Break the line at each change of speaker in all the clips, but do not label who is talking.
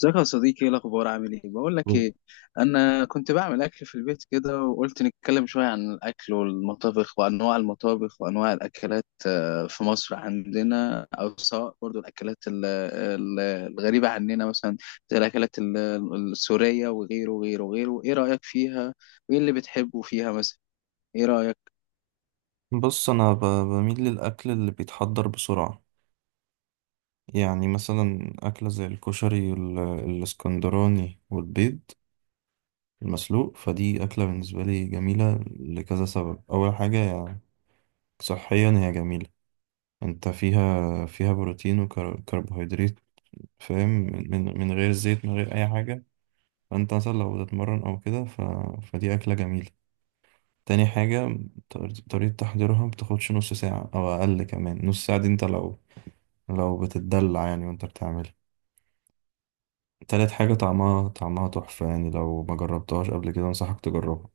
ازيك يا صديقي؟ ايه الاخبار؟ عامل ايه؟ بقول لك ايه، انا كنت بعمل اكل في البيت كده وقلت نتكلم شويه عن الاكل والمطابخ وانواع المطابخ وانواع الاكلات. في مصر عندنا او سواء برضو الاكلات الغريبه عننا مثلا، زي الاكلات السوريه وغيره وغيره وغيره. ايه رايك فيها؟ وايه اللي بتحبه فيها مثلا؟ ايه رايك؟
بص انا بميل للاكل اللي بيتحضر بسرعه. يعني مثلا اكله زي الكشري الاسكندراني والبيض المسلوق. فدي اكله بالنسبه لي جميله لكذا سبب. اول حاجه يعني صحيا هي جميله، انت فيها بروتين وكربوهيدرات، فاهم، من غير زيت من غير اي حاجه. فانت مثلا لو بتتمرن او كده فدي اكله جميله. تاني حاجة طريقة تحضيرها بتاخدش نص ساعة أو أقل، كمان نص ساعة دي أنت لو بتتدلع يعني وانت بتعملها. تالت حاجة طعمها تحفة، يعني لو ما جربتهاش قبل كده انصحك تجربها.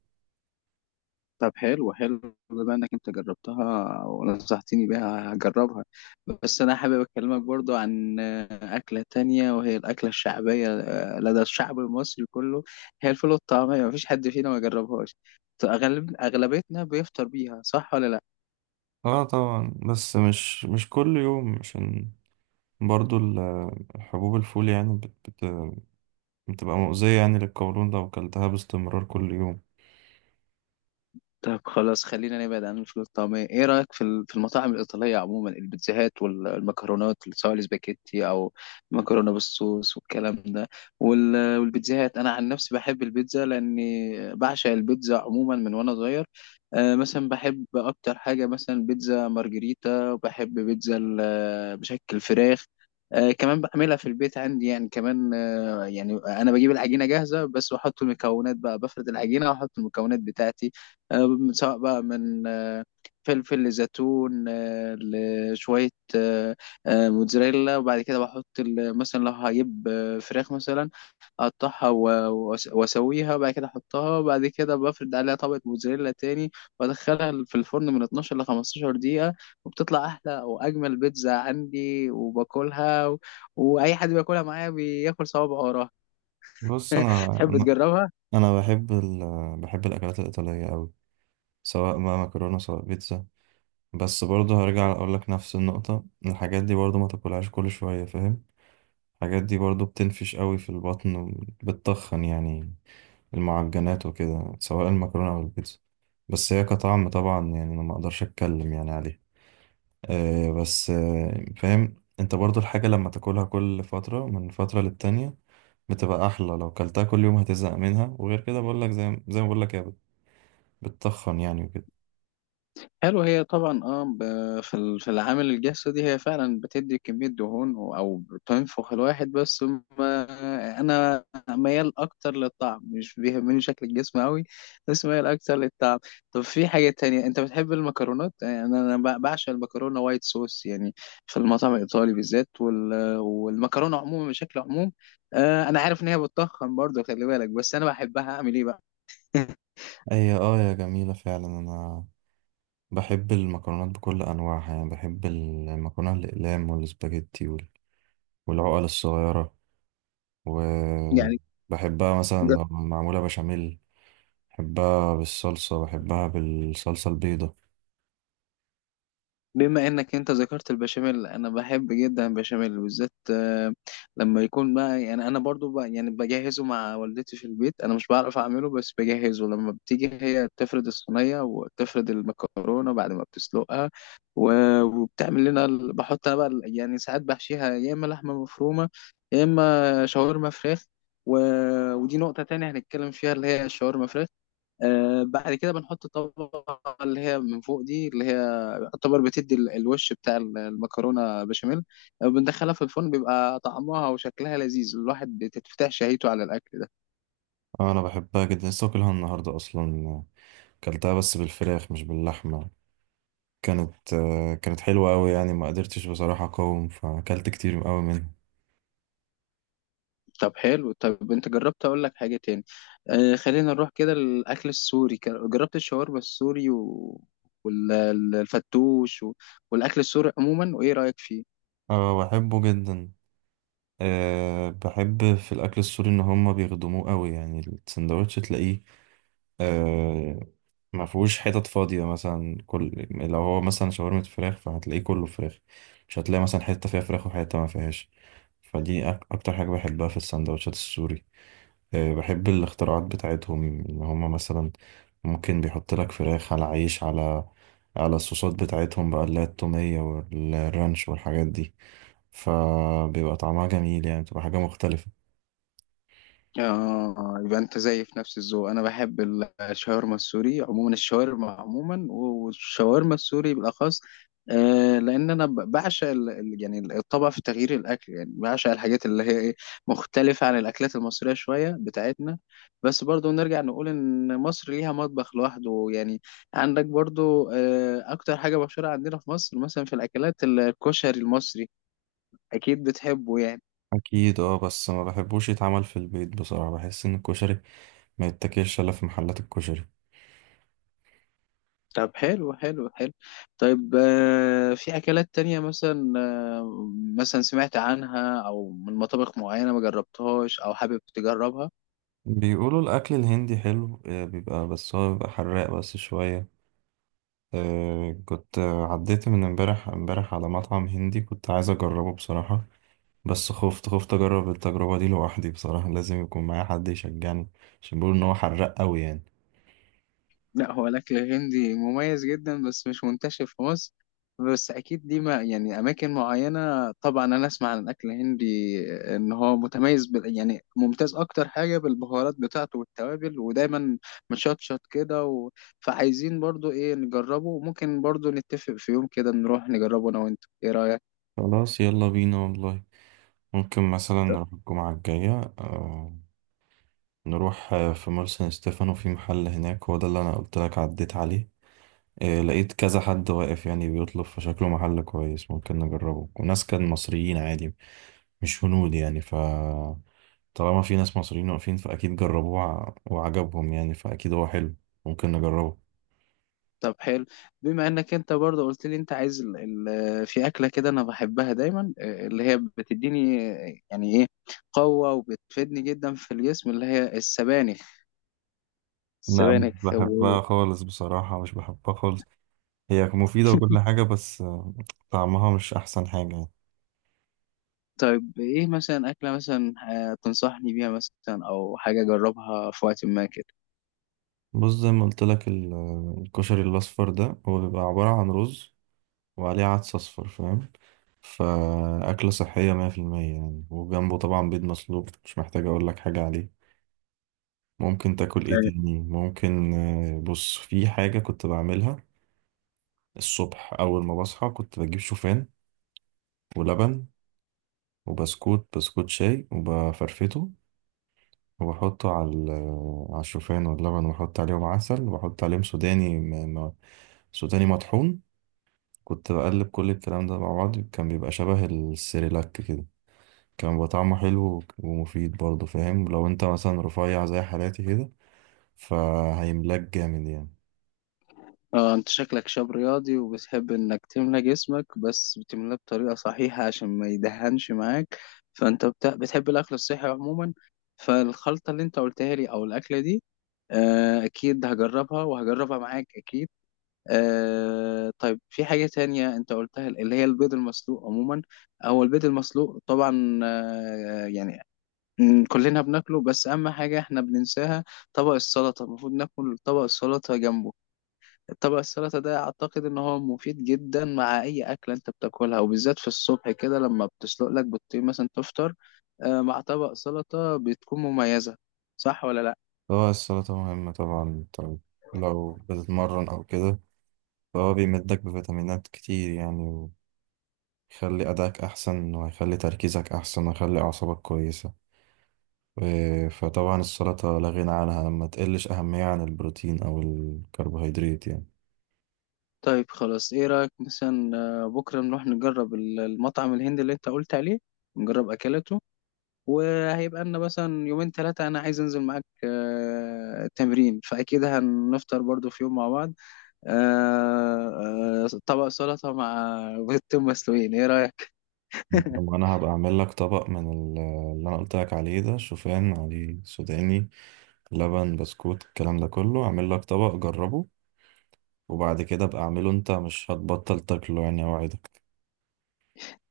طب حلو حلو. بما انك انت جربتها ونصحتني بيها هجربها. بس انا حابب اكلمك برضو عن اكلة تانية، وهي الاكلة الشعبية لدى الشعب المصري كله، هي الفول والطعمية. مفيش حد فينا ما جربهاش. اغلبيتنا بيفطر بيها، صح ولا لا؟
اه طبعا، بس مش كل يوم، عشان برضو الحبوب، الفول يعني بت بت بتبقى مؤذية يعني للقولون لو أكلتها باستمرار كل يوم.
طب خلاص، خلينا نبعد عن الفول الطعمية. ايه رأيك في المطاعم الإيطالية عموما، البيتزاهات والمكرونات، اللي سواء الاسباجيتي او مكرونة بالصوص والكلام ده؟ والبيتزاهات انا عن نفسي بحب البيتزا، لاني بعشق البيتزا عموما من وانا صغير. مثلا بحب اكتر حاجة مثلا بيتزا مارجريتا، وبحب بيتزا بشكل فراخ. كمان بعملها في البيت عندي يعني، كمان يعني انا بجيب العجينة جاهزة، بس بحط المكونات بقى، بفرد العجينة واحط المكونات بتاعتي، سواء بقى من فلفل لزيتون، لشوية آه، موتزاريلا. وبعد كده بحط مثلا لو هجيب فراخ مثلا، اقطعها واسويها، وبعد كده احطها، وبعد كده بفرد عليها طبقة موتزاريلا تاني، وادخلها في الفرن من 12 ل 15 دقيقة، وبتطلع احلى واجمل بيتزا عندي، وباكلها. واي حد بياكلها معايا بياكل صوابعه وراها.
بص
تحب
أنا
تجربها؟
أنا بحب بحب الأكلات الإيطالية أوي، سواء بقى مكرونة سواء بيتزا. بس برضو هرجع أقولك نفس النقطة، الحاجات دي برضو ما تاكلهاش كل شوية، فاهم. الحاجات دي برضو بتنفش قوي في البطن وبتتخن يعني، المعجنات وكده سواء المكرونة أو البيتزا. بس هي كطعم طبعا يعني أنا ما أقدرش أتكلم يعني عليها. أه، بس فاهم، أنت برضو الحاجة لما تاكلها كل فترة من فترة للتانية بتبقى أحلى. لو كلتها كل يوم هتزهق منها، وغير كده بقولك، زي ما بقولك، هي بتتخن يعني وكده.
حلو. هي طبعا، في العامل الجسدي هي فعلا بتدي كمية دهون او بتنفخ الواحد، بس ما انا ميال اكتر للطعم، مش بيهمني شكل الجسم قوي، بس ميال اكتر للطعم. طب في حاجة تانية، انت بتحب المكرونات يعني؟ انا أنا بعشق المكرونة وايت صوص يعني، في المطعم الايطالي بالذات، والمكرونة عموما بشكل عموم. انا عارف ان هي بتضخم برضه، خلي بالك، بس انا بحبها، اعمل ايه بقى؟
هي اه، يا جميلة فعلا. أنا بحب المكرونات بكل أنواعها يعني، بحب المكرونة الأقلام والسباجيتي والعقل الصغيرة،
يعني
وبحبها مثلا لما معمولة بشاميل، بحبها بالصلصة، بحبها بالصلصة البيضة.
بما انك انت ذكرت البشاميل، انا بحب جدا البشاميل بالذات لما يكون بقى يعني. انا برضو بقى يعني بجهزه مع والدتي في البيت، انا مش بعرف اعمله بس بجهزه، لما بتيجي هي تفرد الصينيه وتفرد المكرونه بعد ما بتسلقها، وبتعمل لنا بحط انا بقى يعني ساعات بحشيها، يا اما لحمه مفرومه، يا اما شاورما فراخ و... ودي نقطه تانية هنتكلم فيها، اللي هي الشاورما فراخ. بعد كده بنحط الطبقة اللي هي من فوق دي، اللي هي يعتبر بتدي الوش بتاع المكرونة بشاميل. بندخلها في الفرن، بيبقى طعمها وشكلها لذيذ، الواحد بتتفتح شهيته على الأكل ده.
آه، أنا بحبها جدا. لسه واكلها النهاردة أصلا، كلتها بس بالفراخ مش باللحمة. كانت حلوة أوي يعني، ما قدرتش بصراحة أقاوم فأكلت كتير أوي منها.
طب حلو. طب انت جربت، اقول لك حاجة تاني، خلينا نروح كده للأكل السوري. جربت الشاورما السوري، والفتوش، والأكل السوري عموما؟ وإيه رأيك فيه؟
اه بحبه جدا. بحب في الأكل السوري إن هما بيخدموه أوي يعني، السندوتش تلاقيه، آه ما فيهوش حتت فاضية مثلا. كل لو هو مثلا شاورما فراخ فهتلاقيه كله فراخ، مش هتلاقي مثلا حتة فيها فراخ وحتة ما فيهاش. فدي أكتر حاجة بحبها في السندوتشات السوري. آه بحب الاختراعات بتاعتهم، إن هما مثلا ممكن بيحط لك فراخ على عيش، على الصوصات بتاعتهم بقى، اللي هي التومية والرانش والحاجات دي، فبيبقى طعمها جميل يعني، بتبقى حاجة مختلفة.
اه يبقى انت زي في نفس الذوق. انا بحب الشاورما السوري عموما، الشاورما عموما، والشاورما السوري بالاخص. لان انا بعشق يعني الطبع في تغيير الاكل، يعني بعشق الحاجات اللي هي ايه، مختلفه عن الاكلات المصريه شويه بتاعتنا. بس برضو نرجع نقول ان مصر ليها مطبخ لوحده يعني. عندك برضو اكتر حاجه مشهوره عندنا في مصر مثلا في الاكلات، الكشري المصري، اكيد بتحبه يعني.
أكيد اه، بس ما بحبوش يتعمل في البيت بصراحة، بحس إن الكشري ما يتاكلش الا في محلات الكشري.
طب حلو حلو حلو. طيب في أكلات تانية مثلا، آه، مثلا سمعت عنها، أو من مطابخ معينة ما جربتهاش، أو حابب تجربها؟
بيقولوا الاكل الهندي حلو، بيبقى، بس هو بيبقى حراق بس شويه. كنت، عديت من امبارح امبارح على مطعم هندي كنت عايز اجربه بصراحه، بس خفت اجرب التجربه دي لوحدي بصراحه. لازم يكون معايا حد يشجعني، عشان بيقولوا ان هو حراق قوي يعني.
لا، هو الأكل الهندي مميز جدا، بس مش منتشر في مصر، بس أكيد دي ما يعني أماكن معينة. طبعا أنا أسمع عن الأكل الهندي إن هو متميز بال يعني ممتاز، أكتر حاجة بالبهارات بتاعته والتوابل، ودايما مشطشط كده. فعايزين برضو إيه نجربه، وممكن برضو نتفق في يوم كده نروح نجربه، أنا وأنت. إيه رأيك؟
خلاص يلا بينا والله، ممكن مثلا نروح الجمعه الجايه. آه، نروح، في مول سان ستيفانو، في محل هناك، هو ده اللي انا قلت لك عديت عليه. لقيت كذا حد واقف يعني بيطلب، فشكله محل كويس ممكن نجربه، وناس كان مصريين عادي مش هنود يعني. طالما في ناس مصريين واقفين فاكيد جربوه وعجبهم يعني، فاكيد هو حلو، ممكن نجربه.
طب حلو. بما انك انت برضه قلت لي انت عايز في اكله كده انا بحبها دايما، اللي هي بتديني يعني ايه، قوه وبتفيدني جدا في الجسم، اللي هي السبانخ.
لا مش
السبانخ و...
بحبها خالص بصراحة، مش بحبها خالص. هي مفيدة وكل حاجة بس طعمها مش أحسن حاجة يعني.
طيب ايه مثلا اكله مثلا، تنصحني بيها مثلا او حاجه اجربها في وقت ما كده؟
بص زي ما قلت لك الكشري الأصفر ده، هو بيبقى عبارة عن رز وعليه عدس أصفر، فاهم، فأكلة صحية 100% يعني، وجنبه طبعا بيض مسلوق مش محتاج أقول لك حاجة عليه. ممكن تاكل إيه تاني؟ ممكن بص، في حاجة كنت بعملها الصبح أول ما بصحى، كنت بجيب شوفان ولبن وبسكوت شاي وبفرفته، وبحطه على على الشوفان واللبن، وبحط عليهم عسل، وبحط عليهم سوداني مطحون. كنت بقلب كل الكلام ده مع بعض، كان بيبقى شبه السيريلاك كده، كان بيبقى طعمه حلو ومفيد برضه، فاهم. لو انت مثلا رفيع زي حالاتي كده فهيملاك جامد يعني.
اه انت شكلك شاب رياضي، وبتحب انك تملى جسمك بس بتملاه بطريقة صحيحة عشان ما يدهنش معاك، فانت بتحب الاكل الصحي عموما. فالخلطة اللي انت قلتها لي او الاكلة دي، اكيد هجربها، وهجربها معاك اكيد. طيب، في حاجة تانية انت قلتها، اللي هي البيض المسلوق عموما. هو البيض المسلوق طبعا، يعني، كلنا بناكله، بس اهم حاجة احنا بننساها، طبق السلطة. المفروض ناكل طبق السلطة جنبه. طبق السلطة ده أعتقد إن هو مفيد جدا مع أي أكلة أنت بتاكلها، وبالذات في الصبح كده، لما بتسلق لك بيضتين مثلا تفطر، مع طبق سلطة بتكون مميزة، صح ولا لأ؟
هو السلطة مهمة طبعا، طب لو بتتمرن أو كده فهو بيمدك بفيتامينات كتير يعني، ويخلي أداك أحسن، وهيخلي تركيزك أحسن، ويخلي أعصابك كويسة، فطبعا السلطة لا غنى عنها، ما تقلش أهمية عن البروتين أو الكربوهيدرات يعني.
طيب خلاص. إيه رأيك مثلا بكرة نروح نجرب المطعم الهندي اللي أنت قلت عليه، نجرب أكلته؟ وهيبقى لنا مثلا يومين 3 أنا عايز أنزل معاك تمرين، فأكيد هنفطر برضو في يوم مع بعض، طبق سلطة مع بيضتين مسلوقين. إيه رأيك؟
وأنا هبقى أعمل لك طبق من اللي أنا قلت لك عليه ده، شوفان عليه سوداني، لبن، بسكوت، الكلام ده كله، اعمل لك طبق جربه، وبعد كده ابقى اعمله انت، مش هتبطل تاكله يعني، اوعدك.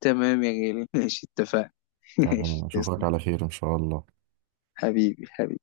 تمام يا غالي، ماشي، اتفقنا.
تمام،
ماشي،
اشوفك
تسلم.
على خير ان شاء الله.
حبيبي حبيبي.